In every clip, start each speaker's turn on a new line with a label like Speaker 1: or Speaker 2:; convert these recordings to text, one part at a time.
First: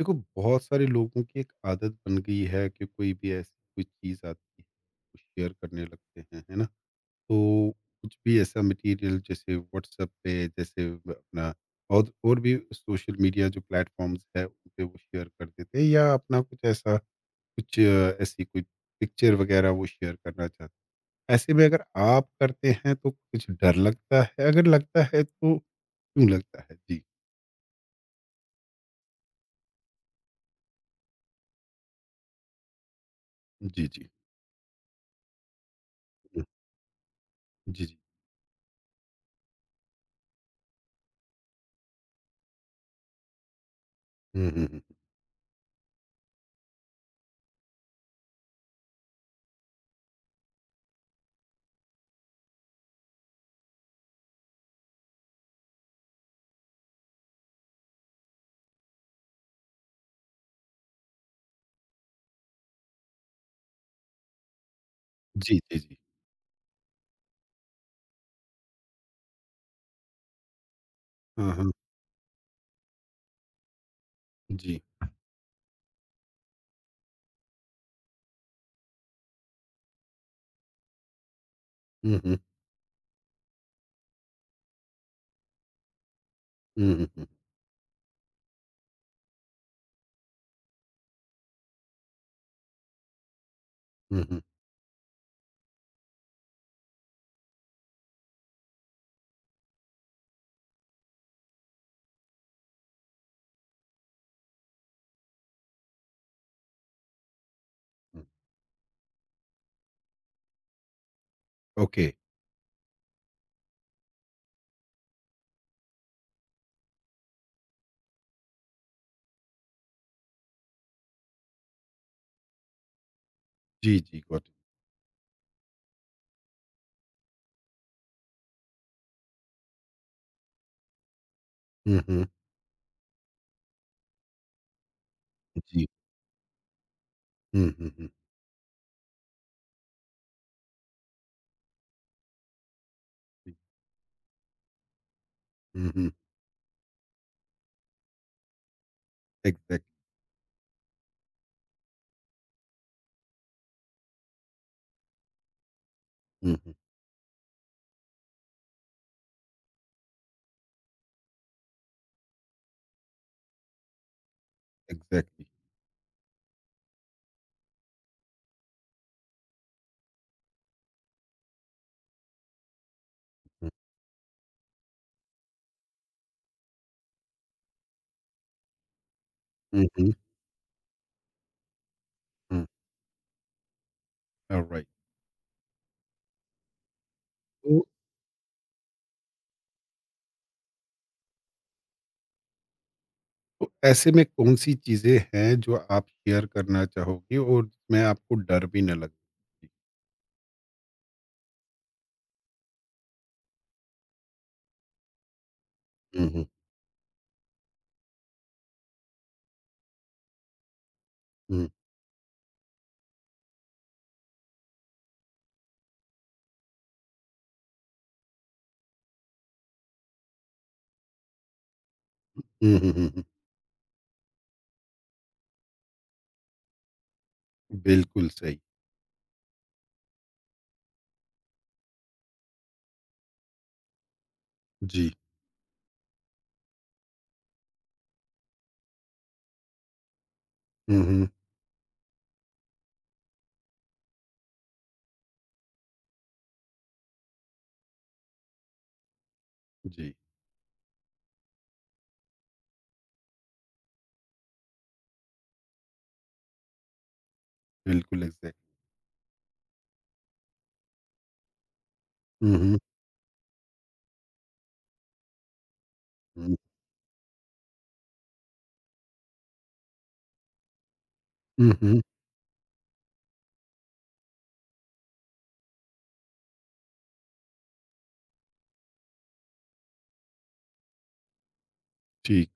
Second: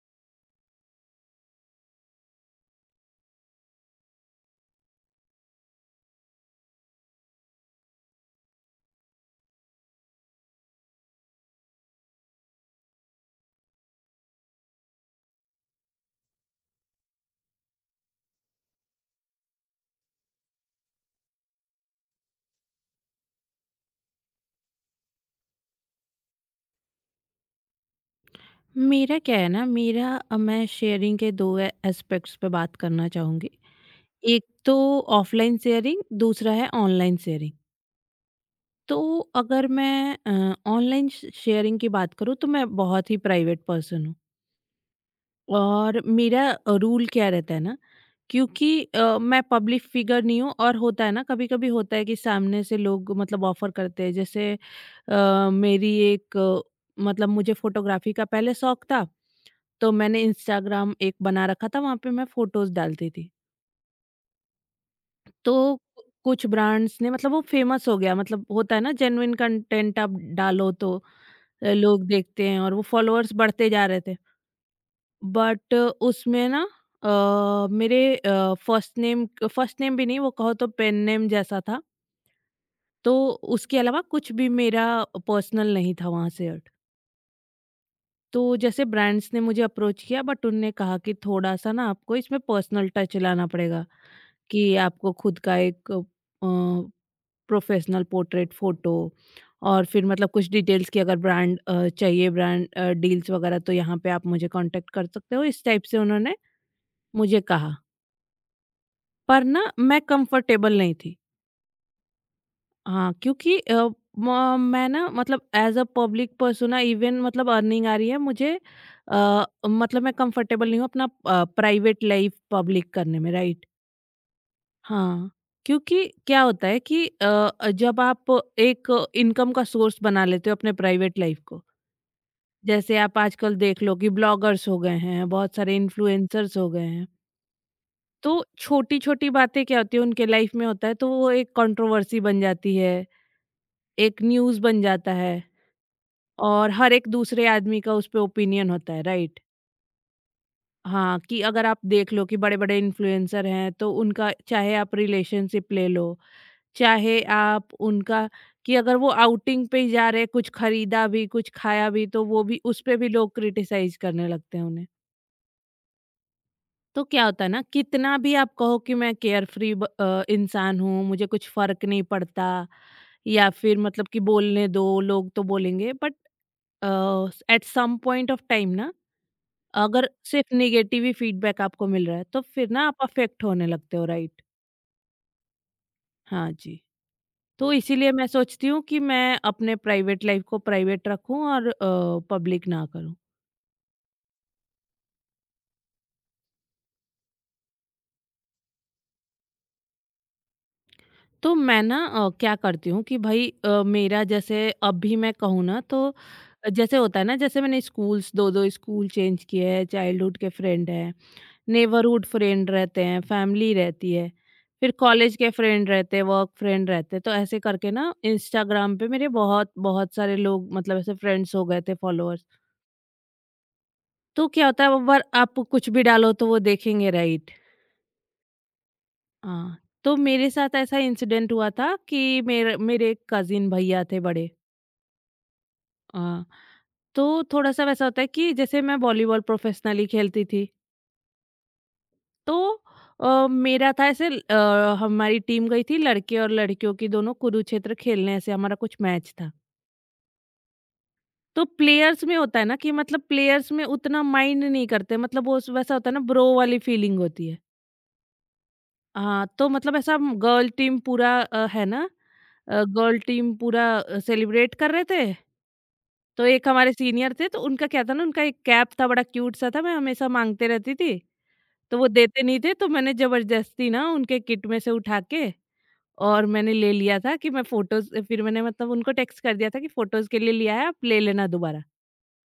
Speaker 1: देखो, बहुत सारे लोगों की एक आदत बन गई है कि कोई भी ऐसी कोई चीज आती है वो शेयर करने लगते हैं, है ना। तो कुछ भी ऐसा मटेरियल जैसे व्हाट्सएप पे जैसे अपना और भी सोशल मीडिया जो प्लेटफॉर्म्स है उन पे वो शेयर कर देते हैं, या अपना कुछ ऐसा, कुछ ऐसी कोई पिक्चर वगैरह वो शेयर करना चाहते हैं। ऐसे में अगर आप करते हैं तो कुछ डर लगता है, अगर लगता है तो क्यों लगता है जी।
Speaker 2: मेरा क्या है ना, मेरा मैं शेयरिंग के 2 ए एस्पेक्ट्स पे बात करना चाहूँगी।
Speaker 1: जी। जी
Speaker 2: एक तो ऑफ़लाइन शेयरिंग, दूसरा है ऑनलाइन शेयरिंग।
Speaker 1: जी जी।
Speaker 2: तो अगर मैं ऑनलाइन श शेयरिंग की बात करूँ तो मैं बहुत ही प्राइवेट पर्सन हूँ।
Speaker 1: हम्म।
Speaker 2: और मेरा रूल क्या रहता है ना, क्योंकि मैं पब्लिक फ़िगर नहीं हूँ। और होता है ना, कभी-कभी होता है कि सामने से लोग मतलब ऑफ़र करते हैं। जैसे मेरी एक मतलब, मुझे फ़ोटोग्राफ़ी का पहले शौक था। तो मैंने इंस्टाग्राम एक बना रखा था, वहाँ पे मैं फ़ोटोज़ डालती थी। तो
Speaker 1: जी जी जी।
Speaker 2: कु कुछ ब्रांड्स ने मतलब वो फ़ेमस हो गया, मतलब होता है ना, जेन्युइन कंटेंट आप डालो तो
Speaker 1: हाँ हाँ।
Speaker 2: लोग देखते हैं, और वो फ़ॉलोअर्स बढ़ते जा रहे थे।
Speaker 1: जी।
Speaker 2: बट उसमें ना, मेरे फ़र्स्ट नेम, फ़र्स्ट नेम भी नहीं, वो कहो तो पेन नेम जैसा था।
Speaker 1: हुँ, हुँ।
Speaker 2: तो उसके अलावा कुछ भी मेरा पर्सनल नहीं था वहाँ से हट।
Speaker 1: हुँ, हुँ, हुँ।
Speaker 2: तो जैसे ब्रांड्स ने मुझे अप्रोच किया, बट उनने कहा कि थोड़ा-सा ना आपको इसमें पर्सनल टच लाना पड़ेगा।
Speaker 1: हुँ, हुँ,
Speaker 2: कि आपको खुद का एक प्रोफेशनल पोर्ट्रेट फोटो, और फिर मतलब कुछ डिटेल्स की अगर ब्रांड चाहिए, ब्रांड डील्स वगैरह, तो यहाँ पे आप मुझे कांटेक्ट कर सकते हो, इस टाइप से उन्होंने मुझे कहा।
Speaker 1: हुँ।
Speaker 2: पर ना, मैं कंफर्टेबल नहीं थी।
Speaker 1: ओके।
Speaker 2: हाँ, क्योंकि म मैं ना मतलब as uh public persona, even मतलब अर्निंग आ रही है मुझे, अ, मतलब मैं कंफर्टेबल नहीं हूँ अपना प्राइवेट लाइफ़ पब्लिक करने में, राइट?
Speaker 1: जी, जी, गॉट इट।
Speaker 2: हाँ, क्योंकि क्या होता है कि जब आप एक इनकम का सोर्स बना लेते हो अपने प्राइवेट लाइफ को,
Speaker 1: हुँ, हुँ।
Speaker 2: जैसे आप आजकल देख लो कि ब्लॉगर्स हो गए हैं, बहुत सारे
Speaker 1: जी।
Speaker 2: इन्फ्लुएंसर्स हो गए हैं,
Speaker 1: हुँ, हुँ, हुँ।
Speaker 2: तो छोटी-छोटी बातें क्या होती हैं, उनके लाइफ में होता है तो वो एक कंट्रोवर्सी बन जाती है,
Speaker 1: जी।
Speaker 2: एक न्यूज़ बन जाता है,
Speaker 1: हुँ, हुँ।
Speaker 2: और हर एक दूसरे आदमी का उस पे ओपिनियन होता है, राइट?
Speaker 1: एग्ज़ैक्टली।
Speaker 2: हाँ, कि अगर आप देख लो कि बड़े-बड़े इन्फ्लुएंसर हैं, तो उनका चाहे आप रिलेशनशिप ले लो,
Speaker 1: हुँ, हुँ।
Speaker 2: चाहे आप उनका, कि अगर वो आउटिंग पे ही जा रहे, कुछ खरीदा भी, कुछ खाया भी, तो वो भी, उस पे भी लोग क्रिटिसाइज़ करने लगते हैं उन्हें।
Speaker 1: एग्ज़ैक्टली।
Speaker 2: तो क्या होता है ना, कितना भी आप कहो कि मैं केयर फ्री इंसान हूँ, मुझे कुछ फ़र्क नहीं पड़ता, या
Speaker 1: हुँ।
Speaker 2: फिर मतलब कि बोलने दो, लोग तो बोलेंगे। But uh, at some point of time ना,
Speaker 1: हुँ,
Speaker 2: अगर
Speaker 1: हुँ।
Speaker 2: सिर्फ़ नेगेटिव ही फीडबैक आपको मिल रहा है, तो
Speaker 1: हुँ।
Speaker 2: फिर ना आप अफ़ेक्ट होने लगते हो, राइट?
Speaker 1: ऑलराइट।
Speaker 2: हाँ जी। तो
Speaker 1: तो
Speaker 2: इसीलिए मैं सोचती हूँ कि मैं अपने प्राइवेट लाइफ को प्राइवेट रखूँ और पब्लिक ना करूँ।
Speaker 1: तो ऐसे में कौन-सी चीज़ें हैं जो आप शेयर करना चाहोगी और जिसमें आपको डर भी ना लगे?
Speaker 2: तो मैं ना, क्या करती हूँ कि भाई, मेरा जैसे अब भी मैं कहूँ ना तो,
Speaker 1: हुँ, हुँ।
Speaker 2: जैसे होता है ना, जैसे मैंने स्कूल्स 2-2 स्कूल चेंज किए हैं, चाइल्डहुड के फ्रेंड हैं,
Speaker 1: हुँ।
Speaker 2: नेबरहुड फ्रेंड रहते हैं, फैमिली रहती है, फिर कॉलेज के फ्रेंड रहते हैं, वर्क फ्रेंड रहते हैं। तो ऐसे करके ना इंस्टाग्राम पे मेरे बहुत-बहुत सारे लोग, मतलब ऐसे फ्रेंड्स हो गए थे, फॉलोअर्स।
Speaker 1: हुँ, हुँ, हुँ, हुँ।
Speaker 2: तो क्या होता है, वो बार आप कुछ भी डालो तो वो देखेंगे, राइट?
Speaker 1: बिल्कुल सही।
Speaker 2: हाँ। तो मेरे साथ ऐसा इंसिडेंट हुआ था कि मेरे मेरे कजिन भैया थे बड़े।
Speaker 1: जी।
Speaker 2: हाँ। तो थोड़ा सा वैसा होता है कि, जैसे मैं वॉलीबॉल प्रोफेशनली खेलती थी,
Speaker 1: हुँ, हुँ।
Speaker 2: तो मेरा था ऐसे हमारी टीम गई थी, लड़के और लड़कियों की दोनों, कुरुक्षेत्र खेलने, ऐसे हमारा कुछ मैच था।
Speaker 1: जी।
Speaker 2: तो प्लेयर्स में होता है ना कि मतलब, प्लेयर्स में उतना माइंड नहीं करते, मतलब वो वैसा होता है ना, ब्रो वाली फीलिंग होती है।
Speaker 1: बिल्कुल एग्ज़ैक्ट।
Speaker 2: हाँ, तो मतलब ऐसा, गर्ल टीम पूरा है ना,
Speaker 1: हुँ, हुँ।
Speaker 2: गर्ल टीम पूरा सेलिब्रेट कर रहे थे। तो
Speaker 1: हुँ।
Speaker 2: एक हमारे सीनियर थे, तो उनका क्या था ना, उनका एक कैप था, बड़ा क्यूट सा था, मैं हमेशा माँगते रहती थी,
Speaker 1: हुँ,
Speaker 2: तो
Speaker 1: हुँ।
Speaker 2: वो देते नहीं थे, तो मैंने ज़बरदस्ती ना उनके किट में से उठा के, और मैंने ले लिया था कि मैं फ़ोटोज़, फिर मैंने मतलब उनको टेक्स्ट कर दिया था कि फ़ोटोज़ के लिए लिया है, आप ले लेना दोबारा।
Speaker 1: ठीक।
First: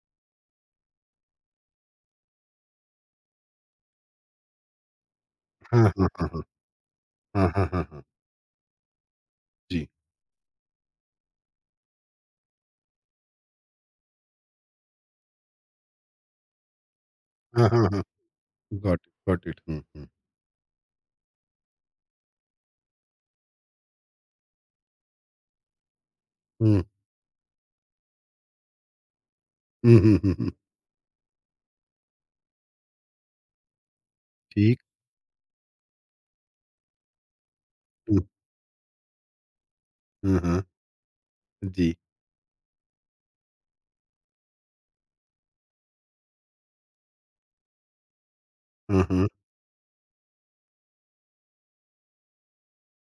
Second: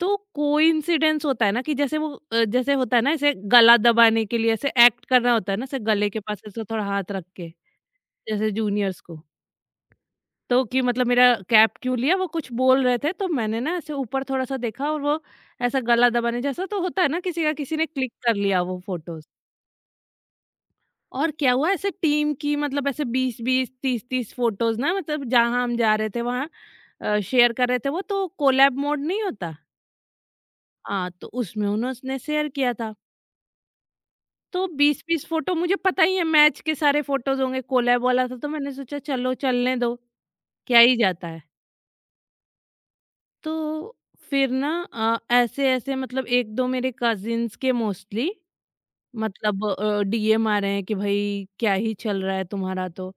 Speaker 2: तो कोइंसिडेंस होता है ना कि, जैसे वो जैसे होता है ना, ऐसे गला दबाने के लिए ऐसे एक्ट करना होता है ना, ऐसे
Speaker 1: हाँ, हाँ,
Speaker 2: गले के
Speaker 1: हाँ,
Speaker 2: पास
Speaker 1: हाँ।
Speaker 2: ऐसे थोड़ा हाथ रख
Speaker 1: हाँ,
Speaker 2: के।
Speaker 1: हाँ, हाँ, हाँ।
Speaker 2: जैसे जूनियर्स को,
Speaker 1: जी।
Speaker 2: तो कि मतलब मेरा कैप क्यों लिया वो कुछ बोल रहे थे, तो मैंने ना ऐसे ऊपर थोड़ा-सा देखा, और वो ऐसा गला दबाने जैसा तो होता है ना, किसी का,
Speaker 1: हाँ,
Speaker 2: किसी
Speaker 1: हाँ,
Speaker 2: ने
Speaker 1: हाँ।
Speaker 2: क्लिक कर लिया वो
Speaker 1: got it,
Speaker 2: photos.
Speaker 1: Got it. हुँ, हुँ।
Speaker 2: और क्या हुआ, ऐसे टीम की मतलब ऐसे 20-20 30-30 फ़ोटोज़ ना, मतलब जहाँ हम जा रहे थे वहाँ
Speaker 1: हुँ।
Speaker 2: शेयर कर रहे थे, वो तो कोलैब मोड नहीं होता?
Speaker 1: हुँ, हुँ, हुँ, हुँ।
Speaker 2: हाँ, तो उसमें उन्होंने शेयर किया था। तो
Speaker 1: ठीक।
Speaker 2: 20-20 फ़ोटो, मुझे पता ही है मैच के सारे फ़ोटोज़ होंगे, कोलैब
Speaker 1: हुँ।
Speaker 2: वाला था तो मैंने सोचा चलो चलने दो,
Speaker 1: हाँ, हाँ।
Speaker 2: क्या ही जाता है।
Speaker 1: जी।
Speaker 2: तो फिर ना, ऐसे-ऐसे मतलब 1-2 मेरे कज़िन्स के मोस्टली,
Speaker 1: हाँ, हाँ।
Speaker 2: मतलब डीएम आ रहे हैं कि भाई क्या ही चल रहा है तुम्हारा तो।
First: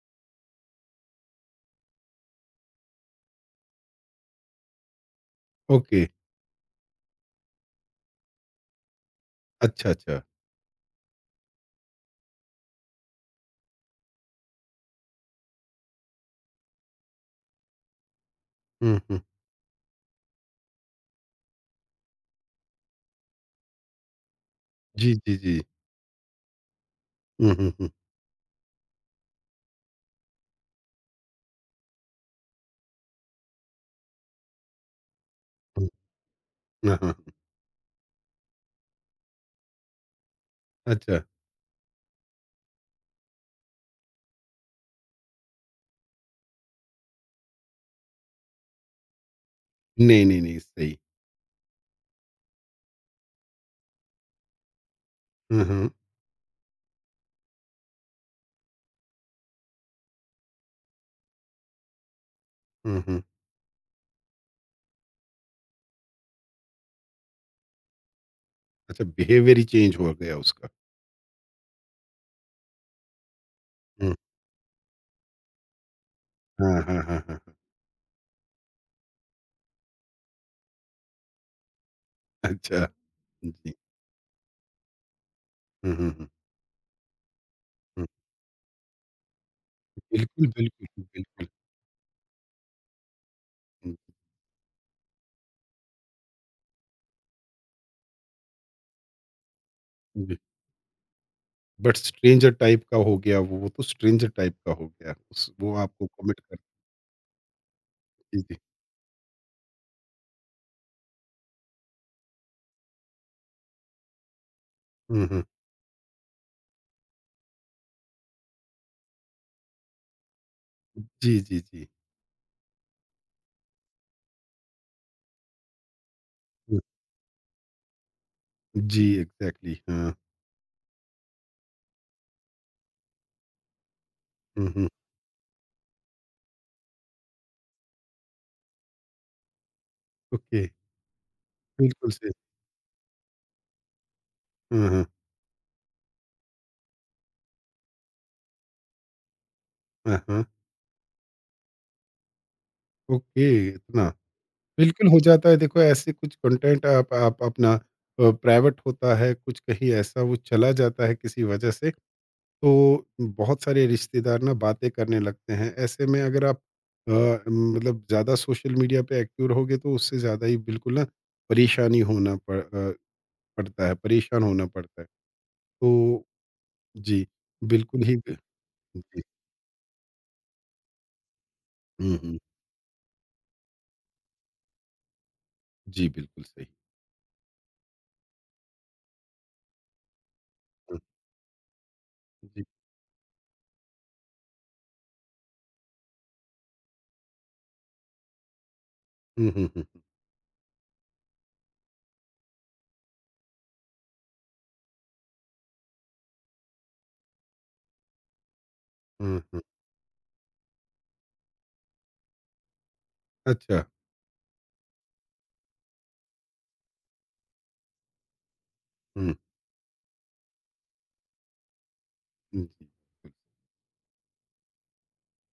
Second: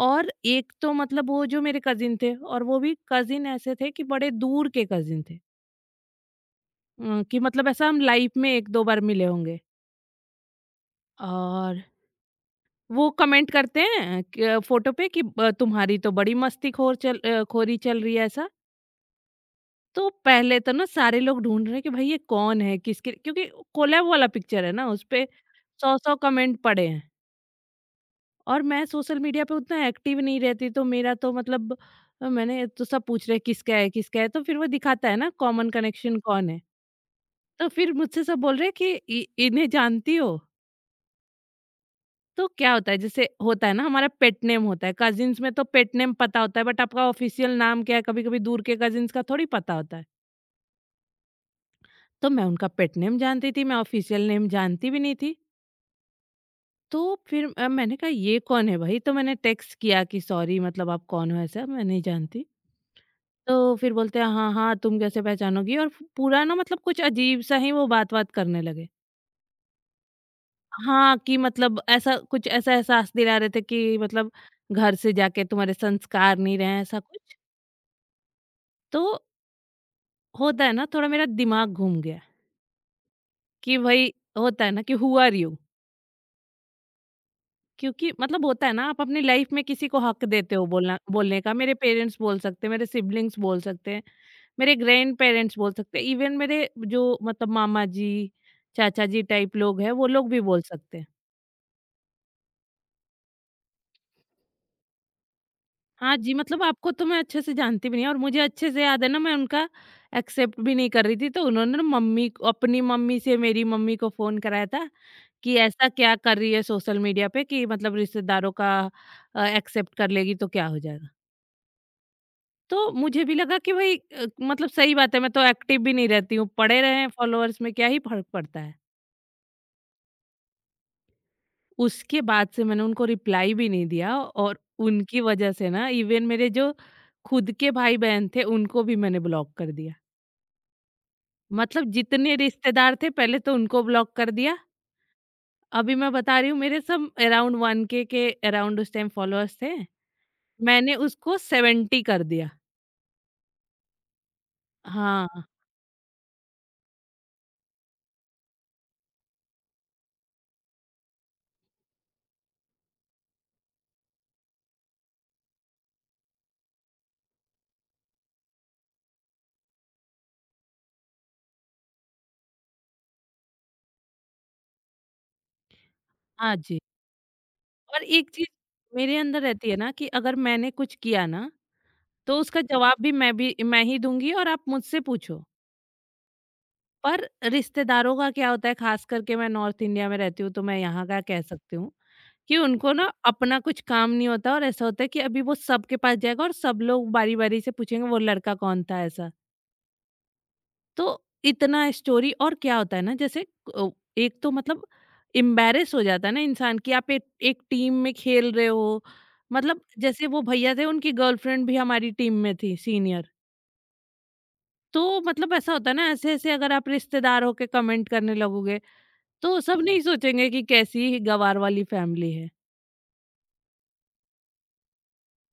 Speaker 2: और एक तो मतलब वो जो मेरे कज़िन थे, और वो भी कज़िन ऐसे थे कि बड़े दूर के कज़िन थे,
Speaker 1: ओके।
Speaker 2: कि मतलब ऐसा, हम लाइफ में 1-2 बार मिले होंगे।
Speaker 1: अच्छा, अच्छा।
Speaker 2: और वो कमेंट करते हैं कि फ़ोटो पे कि ब तुम्हारी तो बड़ी मस्तीखोर खोरी चल रही है, ऐसा।
Speaker 1: हुँ, हुँ।
Speaker 2: तो पहले तो ना सारे लोग ढूंढ रहे हैं कि भाई ये कौन है, किसके, क्योंकि कोलैब वाला पिक्चर है ना,
Speaker 1: जी,
Speaker 2: उसपे
Speaker 1: जी, जी।
Speaker 2: 100-100 कमेंट पड़े हैं।
Speaker 1: हुँ, हुँ, हुँ,
Speaker 2: और मैं सोशल मीडिया पे उतना एक्टिव नहीं रहती, तो मेरा तो मतलब, मैंने तो, सब पूछ रहे किसका है किसका है, तो फिर वो दिखाता है ना कॉमन
Speaker 1: हुँ।
Speaker 2: कनेक्शन कौन है।
Speaker 1: हाँ, हाँ।
Speaker 2: तो फिर मुझसे सब बोल रहे हैं कि इन्हें जानती हो?
Speaker 1: अच्छा।
Speaker 2: तो क्या होता है, जैसे होता है ना हमारा पेट नेम होता है कजिन्स में, तो पेट नेम पता होता है, बट आपका ऑफिशियल नाम क्या है, कभी कभी दूर के कजिन्स का थोड़ी पता होता है।
Speaker 1: नहीं, नहीं, नहीं, सही।
Speaker 2: तो मैं उनका पेट नेम जानती थी, मैं ऑफ़िशियल नेम जानती भी नहीं थी।
Speaker 1: हुँ, हुँ।
Speaker 2: तो फिर मैंने कहा ये कौन है भाई? तो मैंने टेक्स्ट किया कि सॉरी, मतलब आप कौन हो ऐसा, मैं नहीं जानती।
Speaker 1: हुँ, हुँ।
Speaker 2: तो फिर बोलते हैं हाँ, हाँ, तुम कैसे पहचानोगी? और पूरा ना, मतलब कुछ अजीब सा ही वो बात-वात करने लगे।
Speaker 1: अच्छा, बिहेवियर ही चेंज हो गया उसका।
Speaker 2: हाँ, कि मतलब ऐसा कुछ, ऐसा एहसास दिला रहे थे कि
Speaker 1: हुँ।
Speaker 2: मतलब, घर से जाके तुम्हारे संस्कार नहीं रहे
Speaker 1: हाँ,
Speaker 2: हैं,
Speaker 1: हाँ,
Speaker 2: ऐसा
Speaker 1: हाँ,
Speaker 2: कुछ।
Speaker 1: हाँ, हाँ।
Speaker 2: तो होता है ना, थोड़ा मेरा दिमाग घूम गया
Speaker 1: अच्छा। जी।
Speaker 2: कि भाई, होता है ना कि, हू आर यू?
Speaker 1: हुँ, हुँ, हुँ, हुँ।
Speaker 2: क्योंकि मतलब होता है ना, आप अपनी लाइफ में किसी को हक
Speaker 1: बिल्कुल,
Speaker 2: देते हो
Speaker 1: बिल्कुल,
Speaker 2: बोलना, बोलने
Speaker 1: बिल्कुल।
Speaker 2: का। मेरे पेरेंट्स बोल सकते हैं, मेरे सिबलिंग्स बोल सकते
Speaker 1: हुँ,
Speaker 2: हैं, मेरे ग्रैंड पेरेंट्स बोल सकते हैं, इवन मेरे जो मतलब मामा जी, चाचा जी टाइप लोग हैं, वो लोग
Speaker 1: जी।
Speaker 2: भी बोल सकते हैं।
Speaker 1: बट स्ट्रेंजर टाइप का हो गया वो तो स्ट्रेंजर टाइप का हो गया। उस वो आपको
Speaker 2: हाँ जी,
Speaker 1: कमिट कर।
Speaker 2: मतलब आपको तो मैं अच्छे से जानती भी नहीं। और मुझे
Speaker 1: जी, जी।
Speaker 2: अच्छे से याद है ना, मैं उनका एक्सेप्ट भी नहीं कर रही थी, तो उन्होंने ना अपनी मम्मी से मेरी मम्मी को फोन कराया था
Speaker 1: हुँ, हुँ।
Speaker 2: कि ऐसा क्या कर रही है सोशल मीडिया पे, कि मतलब रिश्तेदारों का एक्सेप्ट कर लेगी तो क्या हो जाएगा।
Speaker 1: जी, जी, जी।
Speaker 2: तो मुझे भी लगा कि भाई, मतलब सही बात है, मैं तो एक्टिव भी नहीं रहती हूँ,
Speaker 1: हुँ।
Speaker 2: पड़े रहें फॉलोअर्स में, क्या ही फ़र्क पड़ता है।
Speaker 1: जी, एग्ज़ैक्टली हाँ।
Speaker 2: उसके बाद से मैंने उनको रिप्लाई भी नहीं दिया, और
Speaker 1: हुँ, हुँ।
Speaker 2: उनकी वजह से ना इवन मेरे जो खुद के भाई-बहन थे, उनको भी मैंने ब्लॉक कर दिया।
Speaker 1: ओके,
Speaker 2: मतलब
Speaker 1: बिल्कुल सही।
Speaker 2: जितने रिश्तेदार थे पहले, तो उनको ब्लॉक कर दिया।
Speaker 1: हाँ, हाँ।
Speaker 2: अभी मैं बता रही हूँ, मेरे सब अराउंड 1 के अराउंड उस टाइम फॉलोअर्स थे।
Speaker 1: हाँ, हाँ।
Speaker 2: मैंने उसको 70 कर दिया।
Speaker 1: ओके, इतना। बिल्कुल हो
Speaker 2: हाँ,
Speaker 1: जाता है, देखो ऐसे कुछ कंटेंट आप अपना प्राइवेट होता है, कुछ कहीं ऐसा वो चला जाता है किसी वजह से, तो बहुत सारे रिश्तेदार ना बातें करने लगते हैं। ऐसे में अगर आप अ, मतलब ज़्यादा सोशल मीडिया पे एक्टिव रहोगे तो उससे ज़्यादा ही बिल्कुल ना परेशानी होना पड़ता है, परेशान होना पड़ता है। तो
Speaker 2: हाँ जी।
Speaker 1: जी, बिल्कुल
Speaker 2: और
Speaker 1: ही।
Speaker 2: एक चीज़ मेरे
Speaker 1: जी।
Speaker 2: अंदर रहती है ना कि अगर मैंने कुछ किया ना,
Speaker 1: हुँ,
Speaker 2: तो
Speaker 1: हुँ।
Speaker 2: उसका जवाब भी मैं ही दूँगी, और आप मुझसे पूछो।
Speaker 1: जी, बिल्कुल सही।
Speaker 2: पर रिश्तेदारों का क्या होता है, ख़ास करके मैं नॉर्थ इंडिया में रहती हूँ, तो मैं
Speaker 1: हुँ।
Speaker 2: यहाँ का कह सकती हूँ कि
Speaker 1: जी।
Speaker 2: उनको ना अपना कुछ काम नहीं होता, और ऐसा होता है कि अभी वो सबके पास जाएगा और सब लोग बारी-बारी से पूछेंगे, "वो लड़का कौन था?" ऐसा।
Speaker 1: हुँ, हुँ, हुँ,
Speaker 2: तो इतना स्टोरी, और क्या होता है ना, जैसे अ, एक तो मतलब एम्बैरेस हो जाता है ना इंसान कि आप एक एक टीम में खेल रहे हो।
Speaker 1: हुँ, हुँ।
Speaker 2: मतलब जैसे वो भैया थे, उनकी गर्लफ्रेंड भी हमारी टीम में थी, सीनियर।
Speaker 1: अच्छा।
Speaker 2: तो मतलब ऐसा होता है ना, ऐसे-ऐसे अगर आप रिश्तेदार होके कमेंट करने लगोगे,
Speaker 1: हुँ,
Speaker 2: तो सब नहीं सोचेंगे कि कैसी गँवार वाली फैमिली है।
Speaker 1: हुँ, जी। बिल्कुल।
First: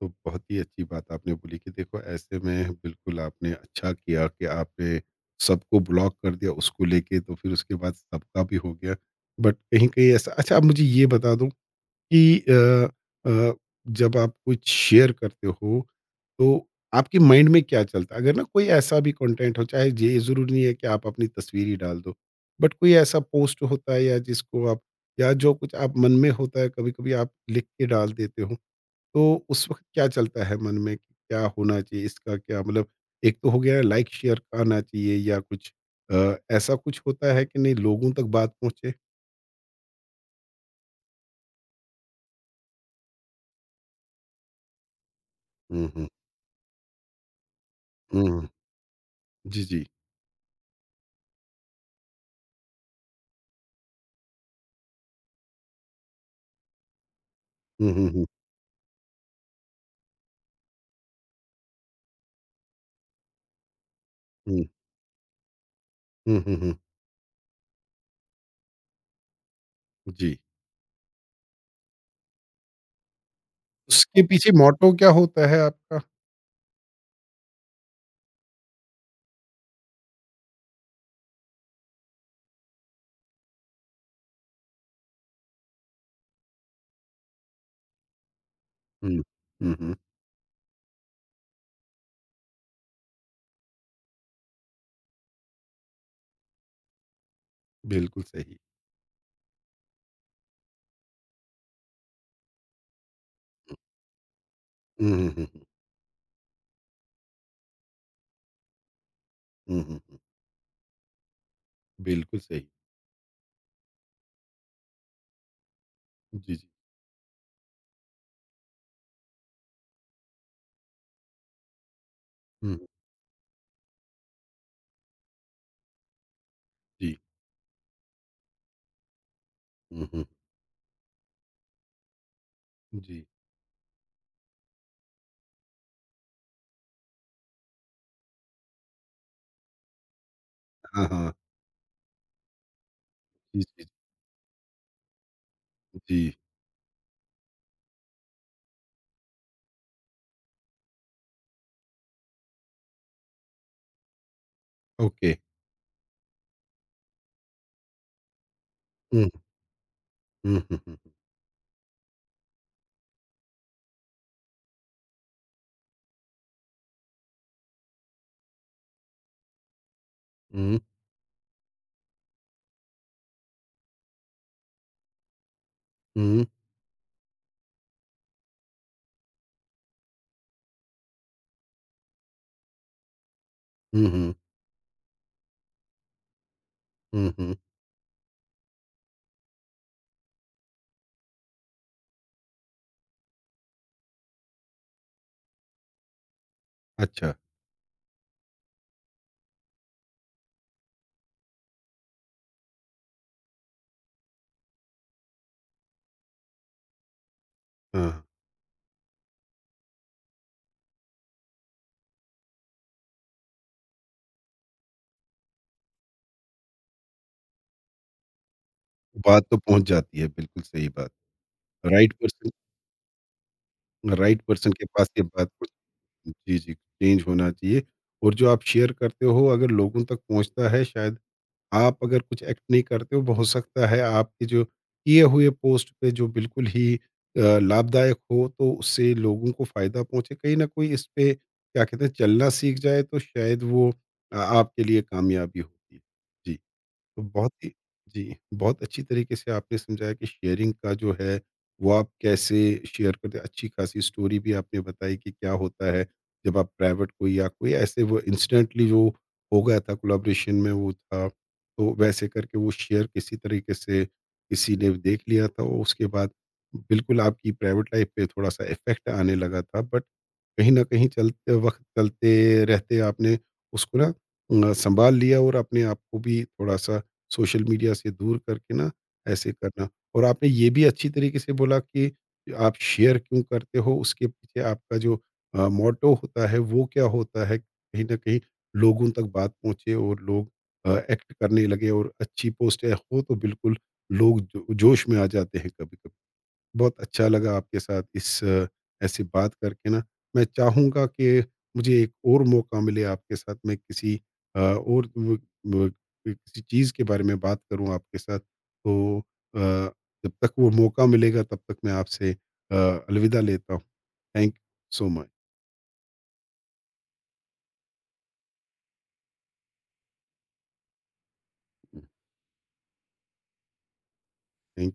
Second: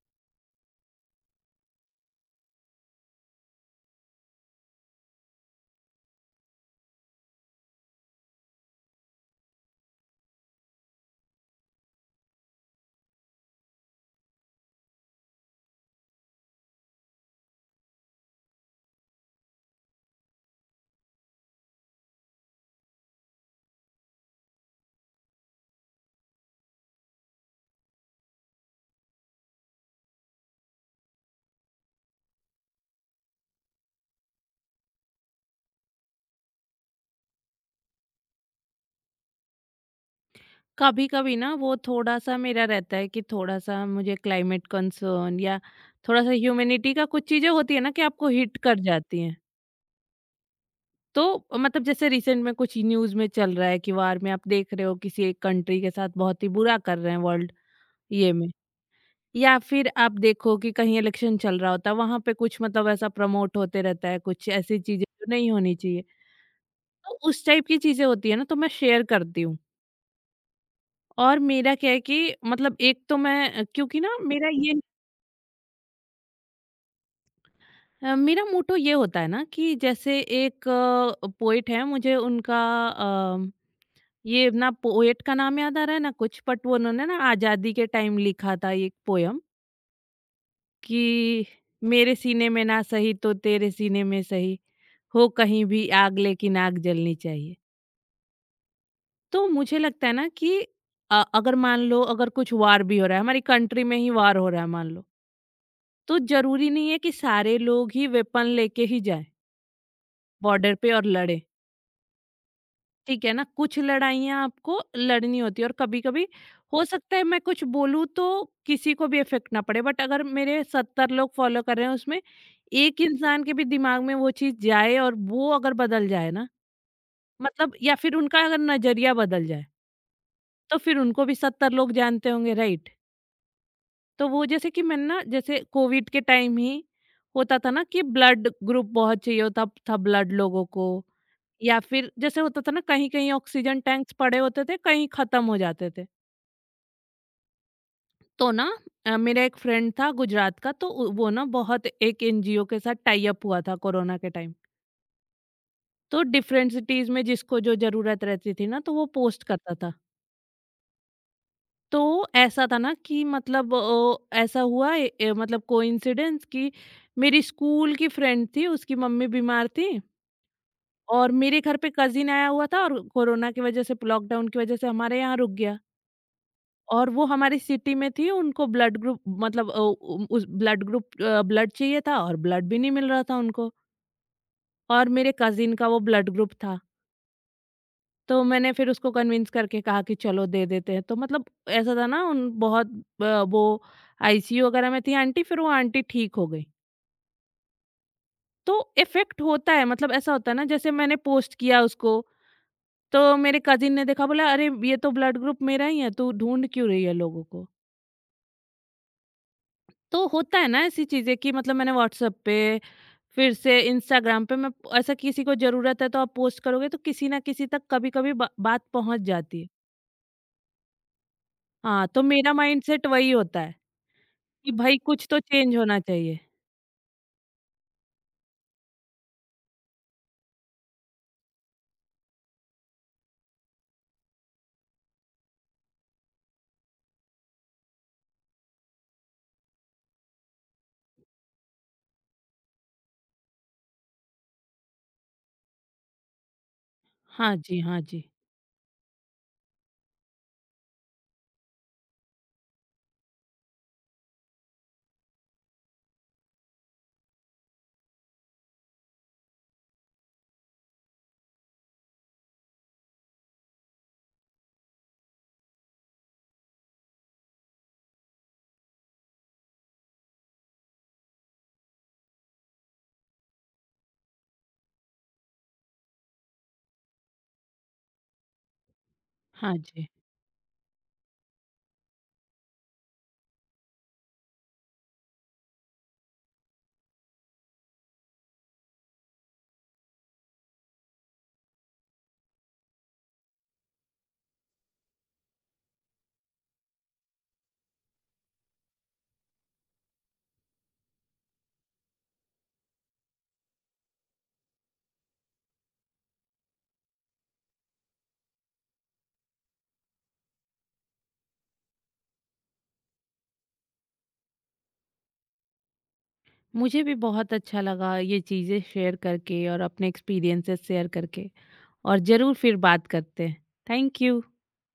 Speaker 1: तो बहुत ही अच्छी बात आपने बोली कि देखो, ऐसे में बिल्कुल आपने अच्छा किया कि आपने सबको ब्लॉक कर दिया उसको लेके, तो फिर उसके बाद सबका भी हो गया। बट कहीं-कहीं ऐसा, अच्छा आप मुझे ये बता दो कि अ, जब आप कुछ शेयर करते हो, तो आपके माइंड में क्या चलता है? अगर ना कोई ऐसा भी कंटेंट हो, चाहे ये ज़रूरी नहीं है कि आप अपनी तस्वीर ही डाल दो, बट कोई ऐसा पोस्ट होता है या जिसको आप, या जो कुछ आप मन में होता है, कभी-कभी आप लिख के डाल देते हो, तो उस वक़्त क्या चलता है मन में? कि क्या होना चाहिए? इसका क्या मतलब? एक तो हो गया लाइक शेयर का आना चाहिए, या कुछ ऐसा कुछ होता है कि नहीं, लोगों तक बात पहुँचे?
Speaker 2: कभी-कभी ना वो थोड़ा-सा मेरा रहता है कि, थोड़ा-सा मुझे क्लाइमेट कंसर्न, या
Speaker 1: हुँ, हुँ।
Speaker 2: थोड़ा-सा ह्यूमैनिटी का कुछ चीज़ें होती है ना कि
Speaker 1: हुँ,
Speaker 2: आपको
Speaker 1: हुँ।
Speaker 2: हिट कर जाती हैं।
Speaker 1: जी, जी।
Speaker 2: तो मतलब जैसे रिसेंट में कुछ न्यूज़ में चल रहा है कि, वार में आप देख रहे हो किसी एक कंट्री के साथ बहुत ही बुरा कर रहे हैं वर्ल्ड
Speaker 1: हुँ, हुँ, हुँ।
Speaker 2: ये में। या फिर आप देखो कि कहीं इलेक्शन चल रहा होता है वहां पे कुछ मतलब ऐसा प्रमोट होते रहता है कुछ
Speaker 1: हुँ।
Speaker 2: ऐसी चीजें जो नहीं होनी चाहिए।
Speaker 1: हुँ, हुँ, हुँ।
Speaker 2: तो उस टाइप की चीजें होती है ना, तो मैं शेयर करती हूँ।
Speaker 1: जी।
Speaker 2: और मेरा क्या है कि मतलब एक तो मैं क्योंकि ना
Speaker 1: उसके
Speaker 2: मेरा
Speaker 1: पीछे
Speaker 2: ये
Speaker 1: मोट्टो क्या होता है आपका?
Speaker 2: मेरा मोटो ये होता है ना कि जैसे एक पोइट है मुझे उनका। अ, ये ना पोएट का नाम याद आ रहा है ना कुछ बट वो उन्होंने ना आजादी के टाइम लिखा था एक
Speaker 1: हुँ।
Speaker 2: पोयम
Speaker 1: हुँ, हुँ।
Speaker 2: कि मेरे सीने में ना सही तो तेरे सीने में सही, हो कहीं भी आग लेकिन आग जलनी चाहिए।
Speaker 1: बिल्कुल सही।
Speaker 2: तो मुझे लगता है ना कि अगर मान लो अगर कुछ वार भी हो रहा है, हमारी कंट्री में ही वार हो रहा है मान लो,
Speaker 1: हुँ, हुँ, हुँ, हुँ।
Speaker 2: तो ज़रूरी नहीं है कि सारे लोग ही वेपन लेके ही जाएँ
Speaker 1: हुँ, हुँ, हुँ।
Speaker 2: बॉर्डर पे और लड़ें,
Speaker 1: बिल्कुल सही।
Speaker 2: ठीक है ना? कुछ लड़ाइयाँ आपको लड़नी होती है, और कभी-कभी
Speaker 1: जी, जी।
Speaker 2: हो सकता है मैं कुछ बोलूँ तो किसी को भी इफ़ेक्ट ना पड़े, बट अगर मेरे 70 लोग फॉलो कर रहे हैं उसमें
Speaker 1: हुँ,
Speaker 2: एक इंसान के भी दिमाग में वो चीज़ जाए और वो अगर बदल जाए ना,
Speaker 1: जी।
Speaker 2: मतलब या फिर उनका अगर नज़रिया बदल जाए,
Speaker 1: हुँ, हुँ।
Speaker 2: तो फिर उनको भी 70 लोग जानते होंगे, राइट?
Speaker 1: जी।
Speaker 2: तो वो जैसे कि मैंने ना, जैसे कोविड के टाइम ही होता था ना कि ब्लड ग्रुप बहुत चाहिए होता था, ब्लड लोगों को।
Speaker 1: हाँ, हाँ।
Speaker 2: या फिर जैसे होता था ना कहीं-कहीं
Speaker 1: जी,
Speaker 2: ऑक्सीजन
Speaker 1: जी,
Speaker 2: टैंक्स पड़े होते थे, कहीं खत्म हो जाते थे।
Speaker 1: जी।
Speaker 2: तो ना, मेरा एक फ्रेंड था गुजरात का, तो उ वो ना बहुत एक एनजीओ के साथ टाई अप हुआ था कोरोना के टाइम।
Speaker 1: ओके।
Speaker 2: तो डिफरेंट सिटीज़ में जिसको जो ज़रूरत रहती थी ना, तो वो
Speaker 1: हुँ,
Speaker 2: पोस्ट करता था।
Speaker 1: हुँ, हुँ, हुँ।
Speaker 2: तो ऐसा था ना कि मतलब ऐसा हुआ ए, ए, मतलब कोइंसिडेंस कि मेरी स्कूल की फ्रेंड थी, उसकी मम्मी बीमार थी,
Speaker 1: हुँ,
Speaker 2: और मेरे घर पे कजिन आया हुआ था और कोरोना की वजह से, लॉकडाउन की वजह से हमारे यहाँ रुक गया।
Speaker 1: हुँ,
Speaker 2: और वो हमारी सिटी में थी, उनको ब्लड ग्रुप मतलब उस ब्लड ग्रुप ब्लड चाहिए था, और ब्लड भी नहीं मिल रहा था उनको,
Speaker 1: हुँ, हुँ,
Speaker 2: और मेरे कजिन का वो ब्लड ग्रुप था।
Speaker 1: हुँ, हुँ।
Speaker 2: तो मैंने फिर उसको कन्विंस करके कहा कि चलो दे देते हैं, तो मतलब ऐसा था ना, उन बहुत वो आईसीयू वगैरह में थी आंटी, फिर वो आंटी ठीक हो गई।
Speaker 1: अच्छा,
Speaker 2: तो इफेक्ट होता है, मतलब ऐसा होता है ना, जैसे मैंने पोस्ट किया उसको तो मेरे कजिन ने देखा, बोला अरे ये तो ब्लड ग्रुप मेरा ही है, तू ढूंढ क्यों रही है लोगों को।
Speaker 1: हाँ।
Speaker 2: तो होता है ना ऐसी चीजें कि मतलब मैंने व्हाट्सएप पे, फिर से इंस्टाग्राम पे मैं, ऐसा किसी को जरूरत है तो आप पोस्ट करोगे तो किसी ना किसी तक कभी कभी बात पहुंच
Speaker 1: बात तो
Speaker 2: जाती है।
Speaker 1: पहुँच जाती है, बिल्कुल सही बात।
Speaker 2: हाँ,
Speaker 1: राइट
Speaker 2: तो
Speaker 1: पर्सन,
Speaker 2: मेरा माइंड सेट वही होता है
Speaker 1: राइट पर्सन
Speaker 2: कि
Speaker 1: के
Speaker 2: भाई
Speaker 1: पास ये
Speaker 2: कुछ तो
Speaker 1: बात
Speaker 2: चेंज
Speaker 1: पहुंच-।
Speaker 2: होना चाहिए।
Speaker 1: जी, जी, चेंज होना चाहिए। और जो आप शेयर करते हो अगर लोगों तक पहुँचता है, शायद आप अगर कुछ एक्ट नहीं करते हो सकता है आपके जो किए हुए पोस्ट पे जो बिल्कुल ही लाभदायक हो तो उससे लोगों को फ़ायदा पहुँचे। कहीं न कोई इस पे क्या कहते हैं चलना सीख जाए तो शायद वो आपके लिए कामयाबी होगी। जी। तो बहुत
Speaker 2: हाँ
Speaker 1: ही।
Speaker 2: जी, हाँ जी।
Speaker 1: जी, बहुत अच्छी तरीके से आपने समझाया कि शेयरिंग का जो है, वो आप कैसे शेयर करते हैं। अच्छी खासी स्टोरी भी आपने बताई कि क्या होता है, जब आप प्राइवेट कोई या कोई ऐसे वो इंसिडेंटली जो हो गया था कोलैबोरेशन में वो था, तो वैसे करके वो शेयर किसी तरीके से किसी ने देख लिया था और उसके बाद बिल्कुल आपकी प्राइवेट लाइफ़ पे थोड़ा-सा इफ़ेक्ट आने लगा था। बट कहीं न कहीं चलते वक़्त, चलते रहते आपने उसको ना सँभाल लिया और अपने आप को भी थोड़ा-सा सोशल मीडिया से दूर करके ना ऐसे
Speaker 2: हाँ
Speaker 1: करना।
Speaker 2: जी।
Speaker 1: और आपने ये भी अच्छी तरीके से बोला कि आप शेयर क्यों करते हो, उसके पीछे आपका जो मोटो होता है वो क्या होता है, कहीं ना कहीं लोगों तक बात पहुंचे और लोग एक्ट करने लगे, और अच्छी पोस्ट है हो तो बिल्कुल लोग जोश में आ जाते हैं कभी कभी। बहुत अच्छा लगा आपके साथ इस ऐसी बात करके ना। मैं चाहूँगा कि मुझे एक और मौका मिले, आपके साथ मैं किसी अ, और व व किसी चीज़ के बारे में बात करूँ आपके साथ। तो जब तक वो मौका मिलेगा तब तक मैं आपसे अलविदा लेता हूँ। Thank you so much.
Speaker 2: मुझे भी बहुत अच्छा लगा ये चीज़ें शेयर करके और अपने एक्सपीरियंसेस शेयर करके, और ज़रूर फिर बात करते हैं। Thank you.
Speaker 1: थैंक